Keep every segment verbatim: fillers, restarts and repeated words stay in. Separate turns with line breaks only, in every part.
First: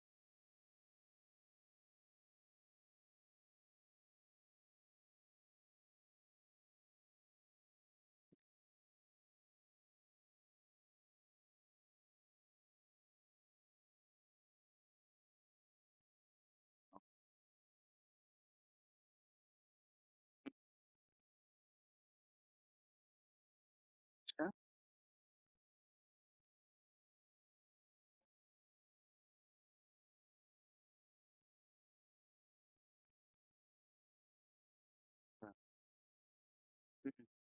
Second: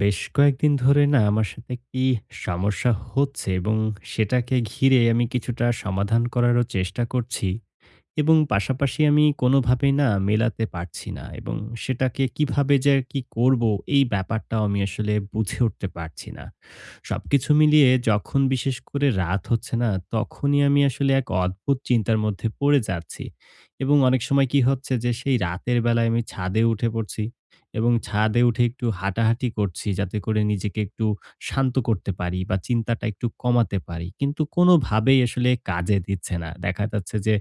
বেশ কয়েকদিন ধরে না আমার সাথে একটি সমস্যা হচ্ছে এবং সেটাকে ঘিরে আমি কিছুটা সমাধান করারও চেষ্টা করছি এবং পাশাপাশি আমি কোনোভাবেই না মেলাতে পারছি না এবং সেটাকে কিভাবে যে আর কি করব এই ব্যাপারটাও আমি আসলে বুঝে উঠতে পারছি না। সবকিছু মিলিয়ে যখন বিশেষ করে রাত হচ্ছে না তখনই আমি আসলে এক অদ্ভুত চিন্তার মধ্যে পড়ে যাচ্ছি এবং অনেক সময় কি হচ্ছে যে সেই রাতের বেলায় আমি ছাদে উঠে পড়ছি এবং ছাদে উঠে একটু হাঁটাহাঁটি করছি যাতে করে নিজেকে একটু শান্ত করতে পারি বা চিন্তাটা একটু কমাতে পারি। কিন্তু কোনোভাবেই
আচ্ছা,
আসলে কাজে দিচ্ছে না। দেখা যাচ্ছে
হুম,
যে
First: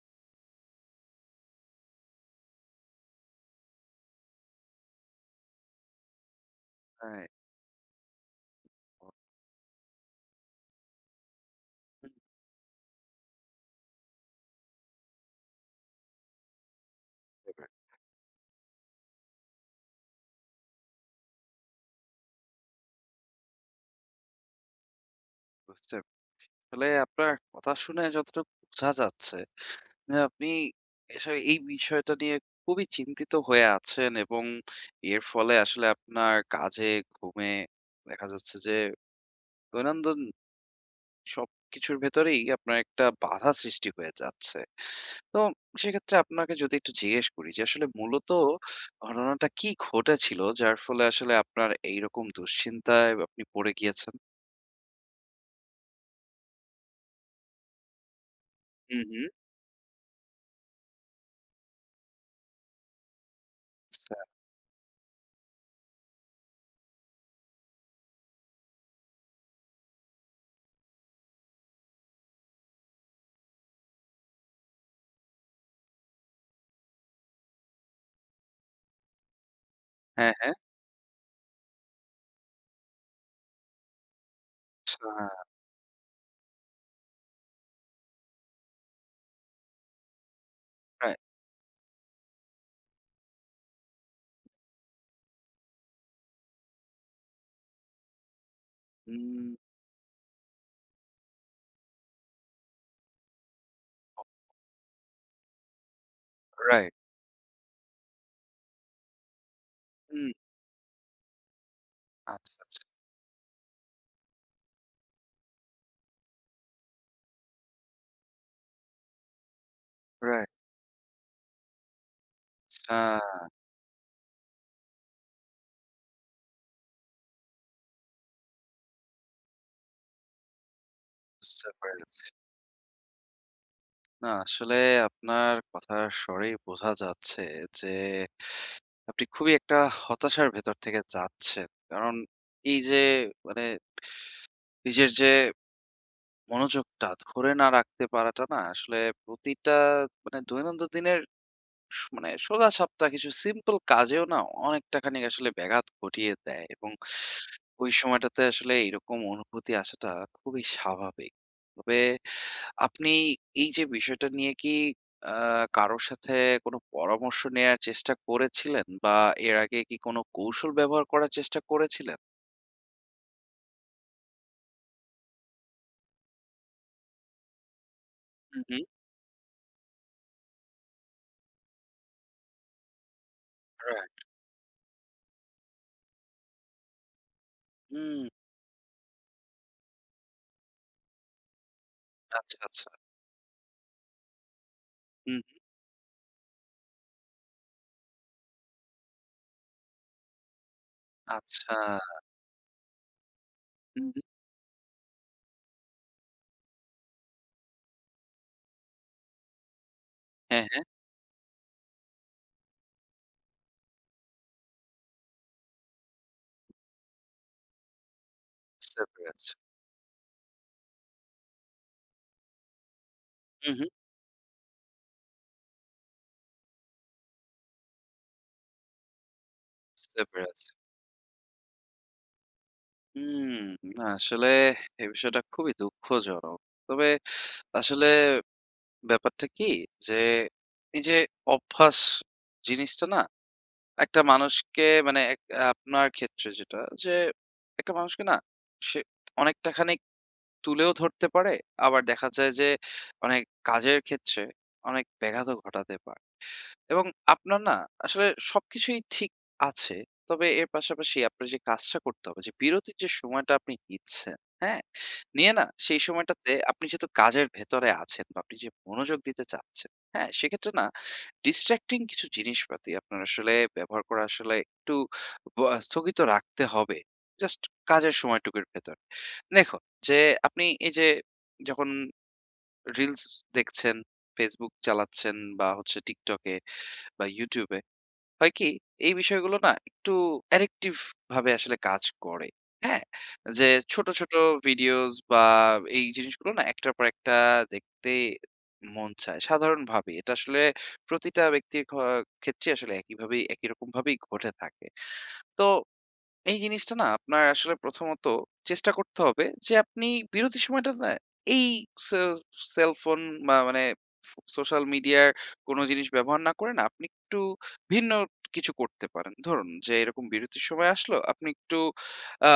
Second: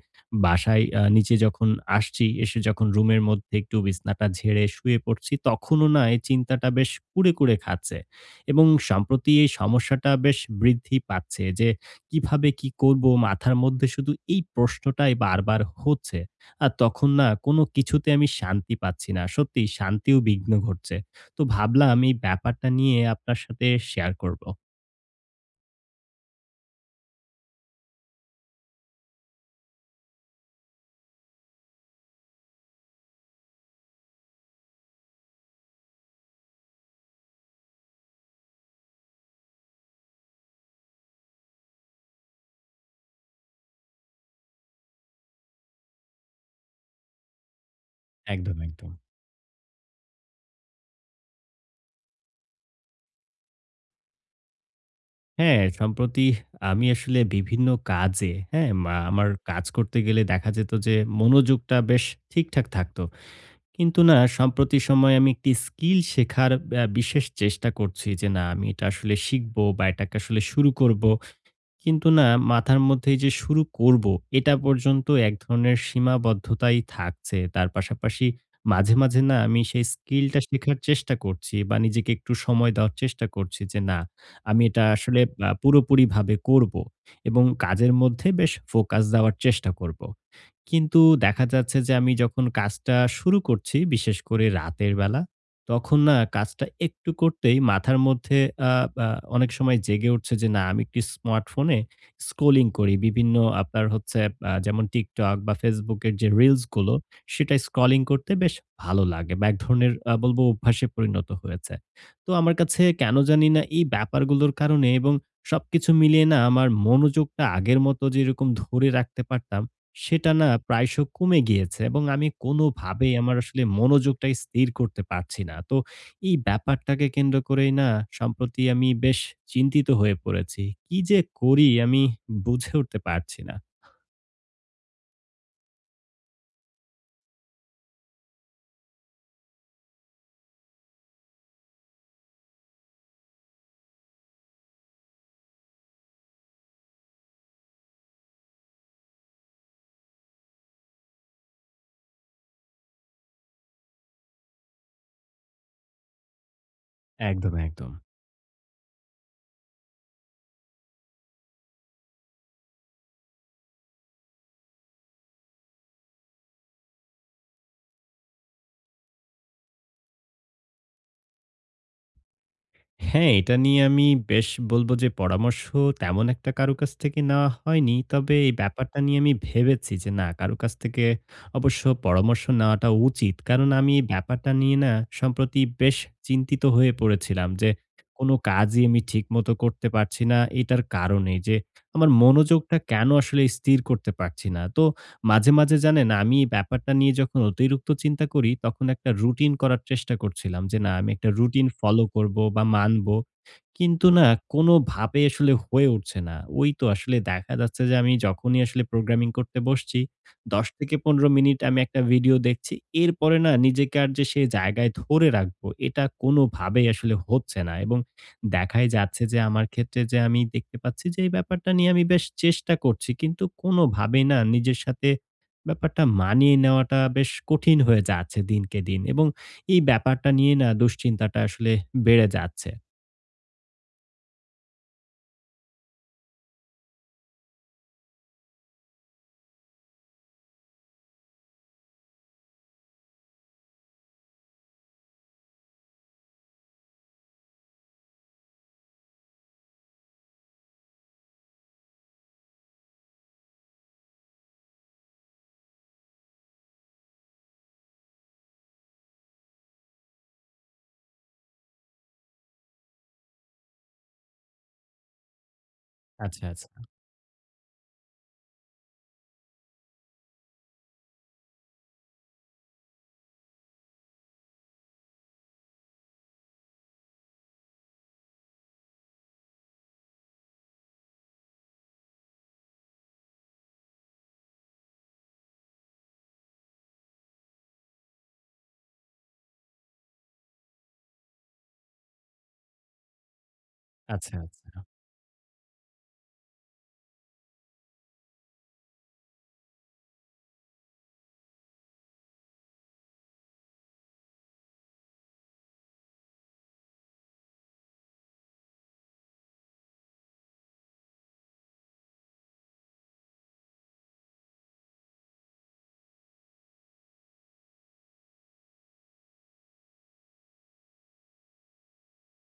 বাসায় আ নিচে যখন আসছি, এসে যখন রুমের মধ্যে একটু বিছনাটা ঝেড়ে শুয়ে পড়ছি, তখনও না এই চিন্তাটা বেশ
right.
কুরে, কুরে খাচ্ছে। এবং সম্প্রতি এই সমস্যাটা বেশ বৃদ্ধি পাচ্ছে যে
বুঝতে পেরেছি,
কিভাবে কি করব, মাথার মধ্যে শুধু এই প্রশ্নটাই বারবার হচ্ছে। আর তখন না কোনো
বুঝতে
কিছুতে আমি শান্তি পাচ্ছি না। সত্যিই শান্তিও বিঘ্ন ঘটছে। তো ভাবলাম এই ব্যাপারটা নিয়ে আপনার সাথে শেয়ার করব।
পেরেছি। আসলে আপনার কথা শুনে যতটুকু বোঝা যাচ্ছে যে আপনি আসলে এই বিষয়টা নিয়ে খুবই চিন্তিত হয়ে আছেন এবং এর ফলে আসলে আপনার কাজে, ঘুমে দেখা যাচ্ছে যে দৈনন্দিন সবকিছুর ভেতরেই আপনার একটা বাধা সৃষ্টি হয়ে যাচ্ছে। তো সেক্ষেত্রে আপনাকে যদি একটু জিজ্ঞেস করি যে আসলে মূলত
একদম, একদম।
ঘটনাটা কি ঘটেছিল যার ফলে আসলে আপনার এইরকম দুশ্চিন্তায় আপনি পড়ে গিয়েছেন?
হ্যাঁ, সম্প্রতি আমি আসলে বিভিন্ন কাজে, হ্যাঁ? মা
হু, হু।
আমার কাজ করতে গেলে দেখা যেত যে মনোযোগটা বেশ ঠিকঠাক থাকতো। কিন্তু না
আচ্ছা।
সম্প্রতি সময়ে আমি একটি স্কিল শেখার আ বিশেষ চেষ্টা করছি যে না আমি এটা আসলে শিখব বা এটাকে আসলে শুরু করব। কিন্তু না মাথার মধ্যে যে শুরু করব, এটা পর্যন্ত এক ধরনের সীমাবদ্ধতাই থাকছে। তার পাশাপাশি মাঝে, মাঝে না আমি সেই
হ্যাঁ,
স্কিলটা
হ্যাঁ।
শেখার চেষ্টা করছি বা নিজেকে একটু সময় দেওয়ার চেষ্টা করছি যে না আমি এটা আসলে
আচ্ছা,
আ পুরোপুরিভাবে করব এবং কাজের মধ্যে বেশ ফোকাস দেওয়ার চেষ্টা করব। কিন্তু
রাইট।
দেখা যাচ্ছে যে আমি যখন কাজটা শুরু করছি, বিশেষ করে রাতের বেলা, তখন না কাজটা একটু করতেই মাথার মধ্যে আ আ
হুম,
অনেক সময় জেগে উঠছে যে, না আমি একটি স্মার্টফোনে স্ক্রলিং করি। বিভিন্ন আপনার হচ্ছে, আ যেমন TikTok বা Facebook এর যে রিলস
রাইট।
গুলো, সেটা স্ক্রলিং করতে বেশ ভালো লাগে বা এক ধরনের আ
হুম,
বলব অভ্যাসে পরিণত হয়েছে। তো
আচ্ছা,
আমার
আচ্ছা।
কাছে কেন জানি না এই ব্যাপারগুলোর কারণে এবং সবকিছু মিলিয়ে না আমার মনোযোগটা আগের মতো যেরকম ধরে রাখতে পারতাম, সেটা না
রাইট।
প্রায়শ কমে গিয়েছে এবং আমি কোনোভাবেই
আ
আমার আসলে মনোযোগটা স্থির করতে পারছি না। তো এই ব্যাপারটাকে কেন্দ্র করেই না সম্প্রতি আমি বেশ চিন্তিত হয়ে পড়েছি। কি যে করি
বুঝতে
আমি
পেরেছি।
বুঝে উঠতে পারছি না।
না আসলে আপনার কথার স্বরেই বোঝা যাচ্ছে যে আপনি খুবই একটা হতাশার ভেতর থেকে যাচ্ছেন। কারণ এই যে মানে নিজের যে মনোযোগটা ধরে না রাখতে পারাটা না আসলে প্রতিটা মানে দৈনন্দিন দিনের স মানে সোজা সাপটা কিছু সিম্পল কাজেও না অনেকটা খানিক আসলে ব্যাঘাত ঘটিয়ে দেয় এবং
একদম,
ওই
একদম।
সময়টাতে আসলে এরকম অনুভূতি আসাটা খুবই স্বাভাবিক। তবে আপনি এই যে বিষয়টা নিয়ে কি আ কারো সাথে কোনো পরামর্শ নেয়ার চেষ্টা করেছিলেন? বা এর আগে কি কোনো কৌশল ব্যবহার করার চেষ্টা করেছিলেন?
হ্যাঁ, এটা নিয়ে আমি বেশ বলব যে পরামর্শ তেমন একটা কারো কাছ থেকে নেওয়া হয়নি। তবে এই
হুম, হুম।
ব্যাপারটা নিয়ে আমি ভেবেছি যে না কারো কাছ থেকে অবশ্য পরামর্শ নেওয়াটা উচিত। কারণ আমি এই
রাইট।
ব্যাপারটা নিয়ে না সম্প্রতি বেশ চিন্তিত হয়ে পড়েছিলাম যে
হুম,
কোনো কাজই আমি ঠিকমতো করতে পারছি না। এটার কারণে যে আমার
আচ্ছা,
মনোযোগটা
আচ্ছা।
কেন আসলে স্থির করতে পারছি না। তো
হুম,
মাঝে, মাঝে জানেন, আমি এই ব্যাপারটা নিয়ে যখন অতিরিক্ত চিন্তা করি, তখন একটা রুটিন করার চেষ্টা করছিলাম যে, না আমি একটা রুটিন
আচ্ছা।
ফলো করব বা মানব।
হুম,
কিন্তু না
হুম।
কোনোভাবে আসলে হয়ে উঠছে না। ওই তো আসলে দেখা যাচ্ছে যে, আমি যখনই আসলে প্রোগ্রামিং করতে বসছি,
হ্যাঁ,
দশ
হ্যাঁ।
থেকে পনেরো মিনিট আমি একটা ভিডিও দেখছি। এরপরে না নিজেকে আর যে সেই জায়গায় ধরে রাখবো, এটা কোনোভাবেই আসলে হচ্ছে না এবং দেখাই
বুঝতে
যাচ্ছে যে
পেরেছি।
আমার ক্ষেত্রে, যে আমি দেখতে পাচ্ছি যে এই ব্যাপারটা নিয়ে আমি বেশ চেষ্টা করছি, কিন্তু
হুম, হুম।
কোনোভাবেই না নিজের সাথে ব্যাপারটা মানিয়ে নেওয়াটা বেশ কঠিন হয়ে যাচ্ছে দিনকে দিন এবং এই
বুঝতে
ব্যাপারটা নিয়ে
পেরেছি।
না দুশ্চিন্তাটা আসলে বেড়ে যাচ্ছে।
হুম, না আসলে এই বিষয়টা খুবই দুঃখজনক। তবে আসলে ব্যাপারটা কি যে এই যে অভ্যাস জিনিসটা না একটা মানুষকে মানে এক- আপনার ক্ষেত্রে যেটা যে একটা মানুষকে না সে অনেকটা খানিক তুলেও ধরতে পারে আবার দেখা যায় যে অনেক কাজের ক্ষেত্রে অনেক ব্যাঘাতও ঘটাতে পারে এবং আপনার না আসলে সবকিছুই ঠিক আছে। তবে এর পাশাপাশি আপনার যে কাজটা করতে হবে যে বিরতির যে সময়টা আপনি নিচ্ছেন, হ্যাঁ? নিয়ে না সেই
আচ্ছা,
সময়টাতে
আচ্ছা,
আপনি যেহেতু কাজের ভেতরে আছেন বা আপনি যে মনোযোগ দিতে চাচ্ছেন, হ্যাঁ? সেক্ষেত্রে না distracting কিছু জিনিসপাতি আপনার আসলে ব্যবহার করা আসলে একটু ব স্থগিত রাখতে হবে। জাস্ট কাজের সময়টুকুর ভেতর। দেখুন যে আপনি এই যে যখন রিলস দেখছেন, Facebook চালাচ্ছেন বা হচ্ছে TikTok এ বা YouTube এ হয় কি? এই বিষয়গুলো না একটু অ্যাডিকটিভ ভাবে আসলে কাজ করে। হ্যাঁ? যে ছোট, ছোট
আচ্ছা, আচ্ছা,
ভিডিওস বা এই জিনিসগুলো না একটার পর একটা দেখতে মন চায়। সাধারণভাবে এটা আসলে প্রতিটা ব্যক্তির খ ক্ষেত্রে আসলে একইভাবেই একই রকম ভাবেই ঘটে থাকে। তো এই জিনিসটা না আপনার আসলে প্রথমত চেষ্টা করতে হবে যে আপনি বিরতির সময়টা না এই সে সেলফোন বা মানে সোশ্যাল মিডিয়ার কোনো জিনিস ব্যবহার না করে না আপনি একটু ভিন্ন কিছু করতে পারেন। ধরুন যে এরকম বিরতির সময় আসলো আপনি একটু আ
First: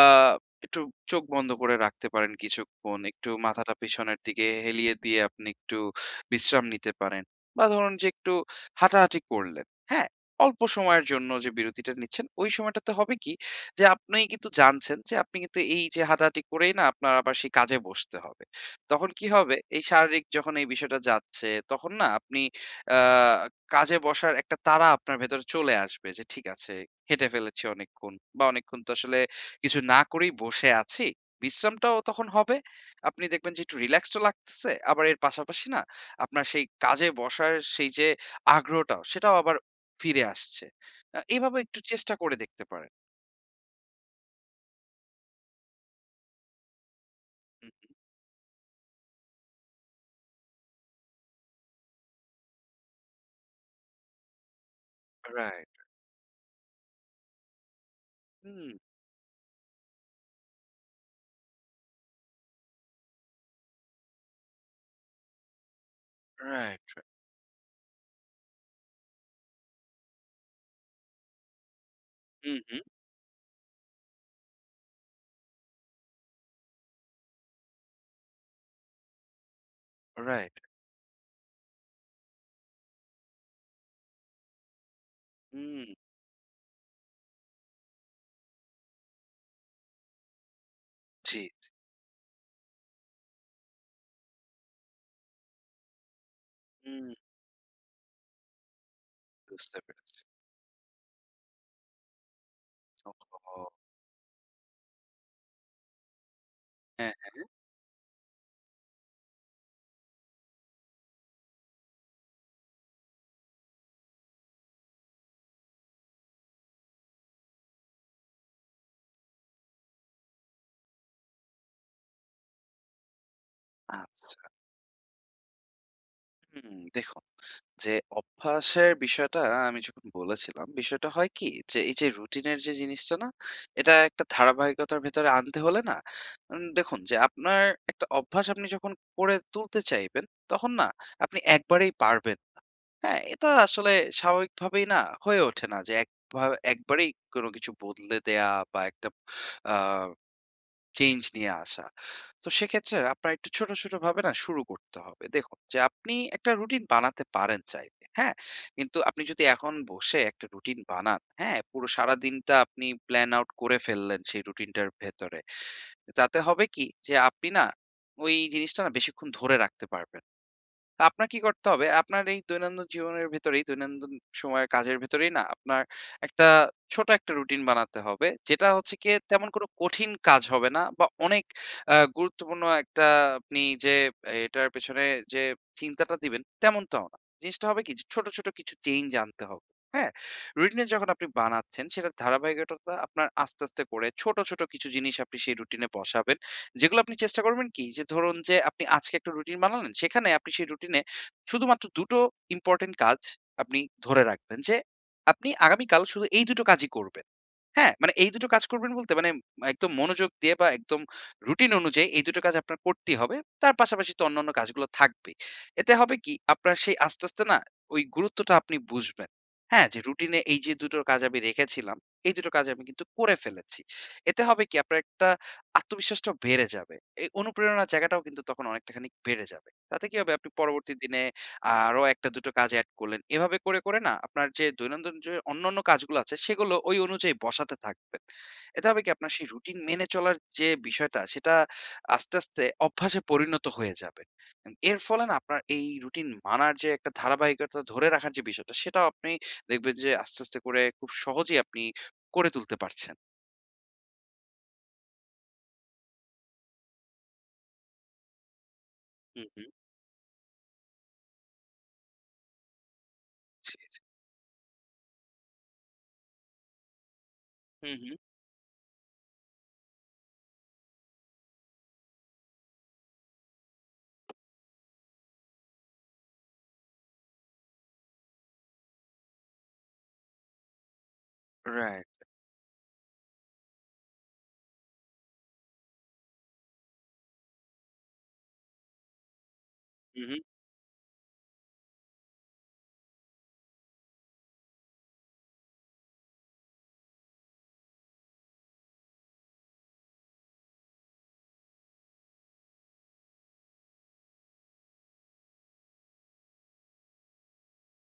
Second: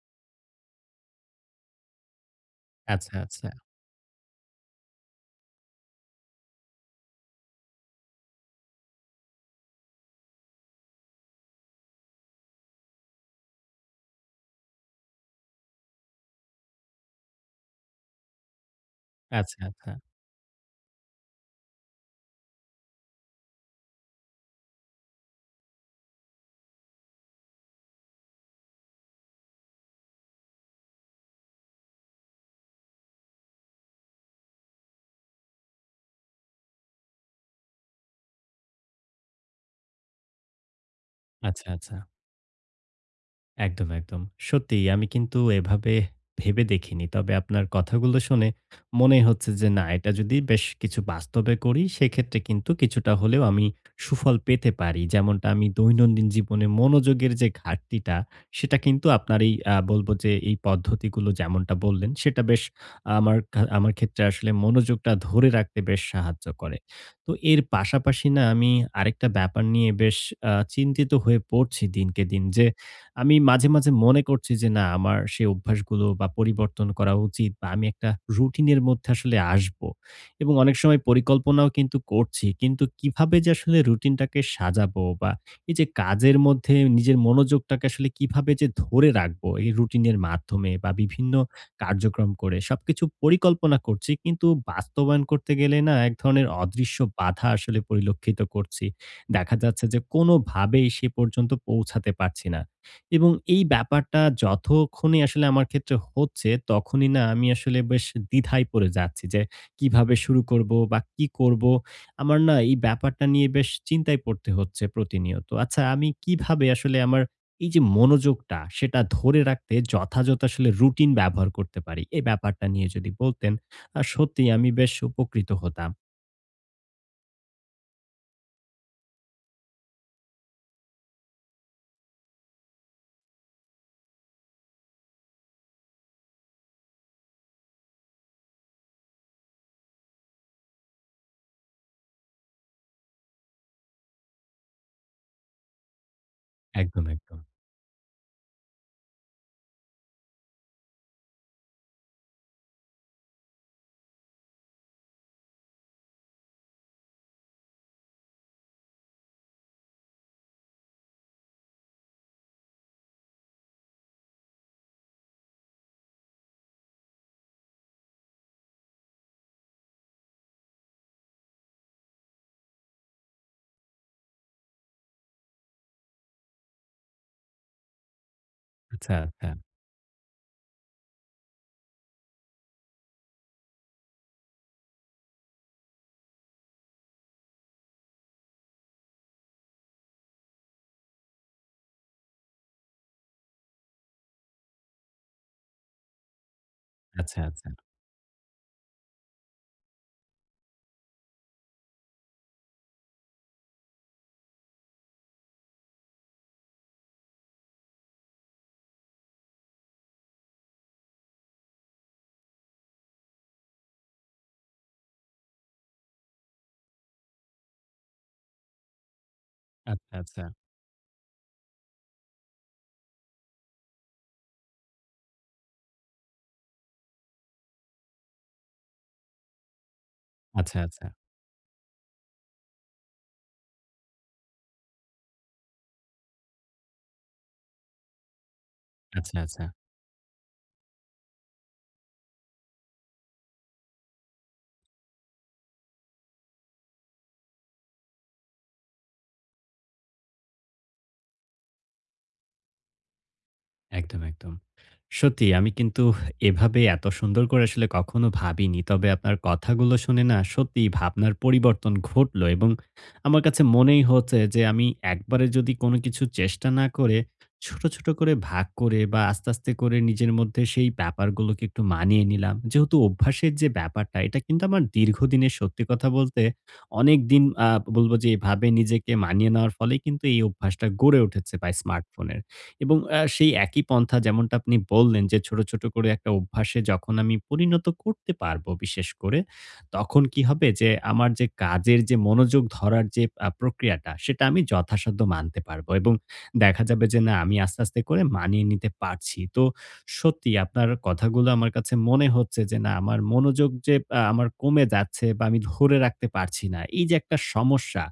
একটু চোখ বন্ধ করে রাখতে পারেন
আচ্ছা,
কিছুক্ষণ।
আচ্ছা,
একটু
আচ্ছা,
মাথাটা পেছনের দিকে হেলিয়ে দিয়ে আপনি একটু বিশ্রাম নিতে পারেন। বা ধরুন যে একটু হাঁটাহাঁটি করলেন। হ্যাঁ? অল্প সময়ের জন্য যে বিরতিটা নিচ্ছেন ওই সময়টাতে হবে কি যে আপনি কিন্তু জানছেন যে আপনি কিন্তু এই যে হাঁটাহাঁটি করেই না আপনার আবার সেই কাজে বসতে হবে। তখন কি হবে?
আচ্ছা,
এই শারীরিক যখন এই বিষয়টা যাচ্ছে তখন না আপনি আ কাজে বসার একটা তাড়া আপনার ভেতরে চলে আসবে যে ঠিক আছে হেঁটে ফেলেছি অনেকক্ষণ বা অনেকক্ষণ তো আসলে কিছু না করেই বসে আছি। বিশ্রামটাও তখন হবে। আপনি দেখবেন যে একটু রিল্যাক্সড ও লাগতেছে। আবার এর পাশাপাশি না আপনার সেই কাজে বসার সেই যে আগ্রহটাও সেটাও আবার ফিরে আসছে। আ এভাবে
আচ্ছা,
একটু
আচ্ছা।
চেষ্টা করে দেখতে পারেন।
একদম, একদম। সত্যিই আমি কিন্তু এভাবে ভেবে দেখিনি। তবে আপনার কথাগুলো শুনে মনেই হচ্ছে যে না এটা যদি বেশ কিছু বাস্তবে করি সেক্ষেত্রে কিন্তু কিছুটা হলেও আমি সুফল পেতে পারি। যেমনটা আমি
রাইট।
দৈনন্দিন জীবনে মনোযোগের যে ঘাটতিটা,
হুম,
সেটা কিন্তু আপনার এই আ বলবো যে এই পদ্ধতিগুলো যেমনটা বললেন, সেটা বেশ আমার খা আমার ক্ষেত্রে আসলে মনোযোগটা ধরে রাখতে বেশ সাহায্য করে।
Right, right.
তো এর পাশাপাশি না আমি আরেকটা ব্যাপার নিয়ে বেশ আ চিন্তিত হয়ে পড়ছি দিনকে দিন
হুম,
যে
হুম।
আমি মাঝে, মাঝে মনে করছি যে না আমার সেই অভ্যাসগুলো বা পরিবর্তন করা উচিত বা আমি একটা রুটিনের মধ্যে আসলে আসবো। এবং
রাইট।
অনেক সময় পরিকল্পনাও কিন্তু করছি। কিন্তু কিভাবে যে আসলে রুটিনটাকে সাজাবো বা এই
হুম,
যে কাজের মধ্যে নিজের মনোযোগটাকে আসলে কিভাবে যে ধরে রাখবো এই রুটিনের মাধ্যমে বা বিভিন্ন
জি, জি।
কার্যক্রম করে সবকিছু পরিকল্পনা করছি। কিন্তু বাস্তবায়ন করতে গেলে না এক ধরনের অদৃশ্য
হুম,
বাধা আসলে পরিলক্ষিত করছি। দেখা
বুঝতে
যাচ্ছে যে
পেরেছি।
কোনোভাবেই সে পর্যন্ত পৌঁছাতে পারছি না। এবং
ওহহো!
এই ব্যাপারটা যতক্ষণই আসলে আমার ক্ষেত্রে হচ্ছে, তখনই
হ্যাঁ,
না
হ্যাঁ।
আমি আসলে বেশ দ্বিধায় পড়ে যাচ্ছি যে কিভাবে শুরু করব বা কি করব? আমার না এই ব্যাপারটা নিয়ে বেশ চিন্তায় পড়তে হচ্ছে প্রতিনিয়ত। আচ্ছা, আমি কিভাবে আসলে আমার এই যে মনোযোগটা, সেটা ধরে রাখতে যথাযথ আসলে রুটিন ব্যবহার করতে পারি? এই ব্যাপারটা নিয়ে যদি বলতেন, আ
আচ্ছা।
সত্যিই আমি বেশ উপকৃত হতাম।
হুম, দেখুন যে অভ্যাসের বিষয়টা আমি যখন বলেছিলাম, বিষয়টা হয় কি? যে এই যে রুটিনের যে জিনিসটা না? এটা একটা ধারাবাহিকতার ভেতরে আনতে হলে না উম দেখুন যে আপনার একটা অভ্যাস আপনি যখন করে তুলতে চাইবেন, তখন না আপনি একবারেই পারবেন না। হ্যাঁ? এটা আসলে স্বাভাবিকভাবেই না হয়ে ওঠে না যে একভা
একদম,
একবারেই
একদম।
কোনো কিছু বদলে দেয়া বা একটা আ চেঞ্জ নিয়ে আসা। তো সেক্ষেত্রে আপনার একটু ছোট, ছোট ভাবে না শুরু করতে হবে। দেখুন যে আপনি একটা রুটিন বানাতে পারেন চাইলে, হ্যাঁ? কিন্তু আপনি যদি এখন বসে একটা রুটিন বানান, হ্যাঁ? পুরো সারাদিনটা আপনি প্ল্যান আউট করে ফেললেন সেই রুটিনটার ভেতরে। তাতে হবে কি যে আপনি না ওই জিনিসটা না বেশিক্ষণ ধরে রাখতে পারবেন না। তো আপনার কি করতে হবে? আপনার এই দৈনন্দিন জীবনের ভেতরেই, দৈনন্দিন সময়ের কাজের ভেতরেই না আপনার একটা ছোট একটা রুটিন বানাতে হবে। যেটা হচ্ছে
আচ্ছা,
গিয়ে তেমন
আচ্ছা,
কোনো কঠিন কাজ হবে না বা অনেক আ গুরুত্বপূর্ণ একটা আপনি যে আহ, এটার পেছনে যে চিন্তাটা দিবেন তেমনটাও না। জিনিসটা হবে কি? যে ছোট, ছোট কিছু চেঞ্জ আনতে হবে। হ্যাঁ? রুটিনে যখন আপনি বানাচ্ছেন সেটার ধারাবাহিকতা আপনার আস্তে, আস্তে করে ছোট, ছোট কিছু জিনিস আপনি সেই রুটিনে বসাবেন। যেগুলো আপনি
আচ্ছা,
চেষ্টা করবেন
আচ্ছা, আচ্ছা,
কি? যে ধরুন যে আপনি আজকে একটা রুটিন বানালেন, সেখানে আপনি সেই রুটিনে শুধুমাত্র দুই টো ইম্পোর্টেন্ট কাজ আপনি ধরে রাখবেন যে আপনি আগামীকাল শুধু এই দুই টো কাজই করবেন। হ্যাঁ, মানে এই দুটো কাজ করবেন বলতে মানে একদম মনোযোগ দিয়ে বা একদম রুটিন অনুযায়ী এই দুটো কাজ আপনার করতেই হবে। তার পাশাপাশি তো অন্যান্য কাজগুলো থাকবেই। এতে হবে কি আপনার সেই আস্তে, আস্তে না ওই গুরুত্বটা আপনি বুঝবেন। হ্যাঁ, যে
আচ্ছা,
রুটিনে
আচ্ছা,
এই যে দুটো কাজ আমি রেখেছিলাম, এই দুটো কাজ আমি কিন্তু করে ফেলেছি। এতে হবে কি আপনার একটা আত্মবিশ্বাসটাও বেড়ে যাবে। এই অনুপ্রেরণার জায়গাটাও কিন্তু তখন অনেকটাখানি বেড়ে যাবে। তাতে কি হবে আপনি পরবর্তী
আচ্ছা,
দিনে আরো একটা দুটো কাজ এড করলেন। এভাবে করে, করে না আপনার যে দৈনন্দিন যে অন্যান্য কাজগুলো আছে সেগুলো ওই অনুযায়ী বসাতে থাকবেন। এতে হবে কি আপনার
আচ্ছা।
সেই
আচ্ছা।
রুটিন মেনে চলার যে বিষয়টা সেটা আস্তে, আস্তে অভ্যাসে পরিণত হয়ে যাবে। এম এর ফলে না আপনার এই রুটিন মানার যে একটা ধারাবাহিকতা ধরে রাখার যে বিষয়টা সেটাও আপনি দেখবেন যে আস্তে, আস্তে করে খুব সহজেই আপনি করে তুলতে পারছেন।
একদম, একদম। সত্যি আমি কিন্তু এভাবে এত সুন্দর করে আসলে কখনো ভাবিনি। তবে আপনার
হুম, হুম।
কথাগুলো শুনে না সত্যিই ভাবনার পরিবর্তন ঘটলো এবং আমার কাছে
জি, জি।
মনেই হচ্ছে যে আমি একবারে যদি কোনো কিছু চেষ্টা না করে ছোট,
হুম,
ছোট
হুম।
করে ভাগ করে বা আস্তে, আস্তে করে নিজের মধ্যে সেই ব্যাপারগুলোকে একটু মানিয়ে নিলাম। যেহেতু অভ্যাসের যে ব্যাপারটা, এটা কিন্তু আমার দীর্ঘদিনের, সত্যি কথা বলতে অনেকদিন আ বলব যে এভাবে নিজেকে মানিয়ে নেওয়ার ফলেই কিন্তু এই অভ্যাসটা গড়ে উঠেছে বা
রাইট।
স্মার্টফোনের। এবং আ সেই একই পন্থা যেমনটা আপনি বললেন যে ছোট, ছোট করে একটা অভ্যাসে যখন আমি পরিণত করতে পারবো বিশেষ করে, তখন
হুম, হুম।
কি হবে যে আমার যে কাজের যে মনোযোগ ধরার যে আ প্রক্রিয়াটা, সেটা আমি যথাসাধ্য মানতে পারবো এবং দেখা যাবে যে না আমি আস্তে, আস্তে করে মানিয়ে নিতে পারছি। তো সত্যি আপনার কথাগুলো আমার কাছে মনে হচ্ছে যে না আমার মনোযোগ যে আ আমার কমে যাচ্ছে বা আমি ধরে রাখতে পারছি না, এই যে একটা সমস্যা,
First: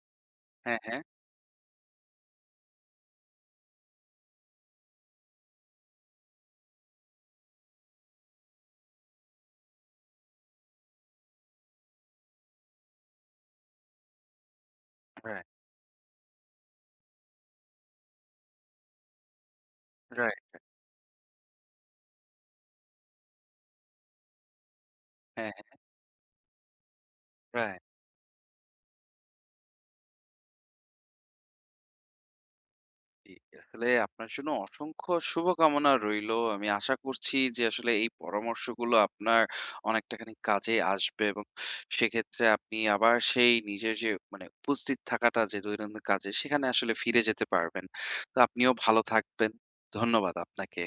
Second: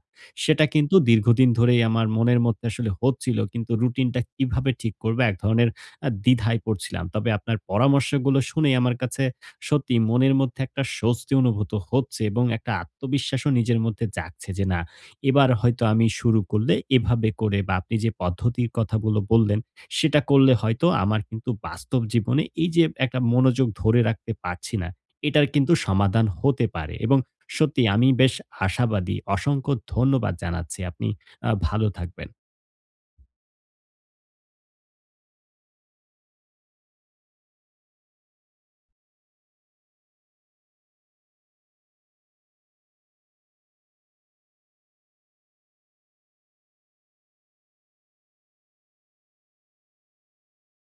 সেটা
হ্যাঁ,
কিন্তু
হ্যাঁ।
দীর্ঘদিন ধরেই আমার মনের মধ্যে আসলে হচ্ছিল। কিন্তু রুটিনটা কিভাবে ঠিক করব, এক ধরনের আ দ্বিধায় পড়ছিলাম। তবে আপনার পরামর্শগুলো শুনে আমার কাছে সত্যি মনের মধ্যে একটা স্বস্তি অনুভূত হচ্ছে এবং একটা আত্মবিশ্বাসও নিজের মধ্যে জাগছে যে না,
রাইট,
এবার হয়তো আমি শুরু করলে এভাবে করে বা আপনি যে পদ্ধতির কথাগুলো বললেন, সেটা
রাইট।
করলে হয়তো আমার কিন্তু বাস্তব জীবনে এই যে একটা মনোযোগ ধরে রাখতে পারছি না, এটার
হ্যাঁ,
কিন্তু
হ্যাঁ।
সমাধান হতে পারে এবং সত্যি
রাইট।
আমি বেশ আশাবাদী। অসংখ্য ধন্যবাদ জানাচ্ছি। আপনি আ ভালো থাকবেন।
জি, আসলে আপনার জন্য অসংখ্য শুভকামনা রইলো। আমি আশা করছি যে আসলে এই পরামর্শগুলো আপনার অনেকটাখানি কাজে আসবে এবং সেক্ষেত্রে আপনি আবার সেই নিজের যে মানে উপস্থিত থাকাটা যে দৈনন্দিন কাজে সেখানে আসলে ফিরে যেতে পারবেন। তো আপনিও ভালো থাকবেন। ধন্যবাদ আপনাকে।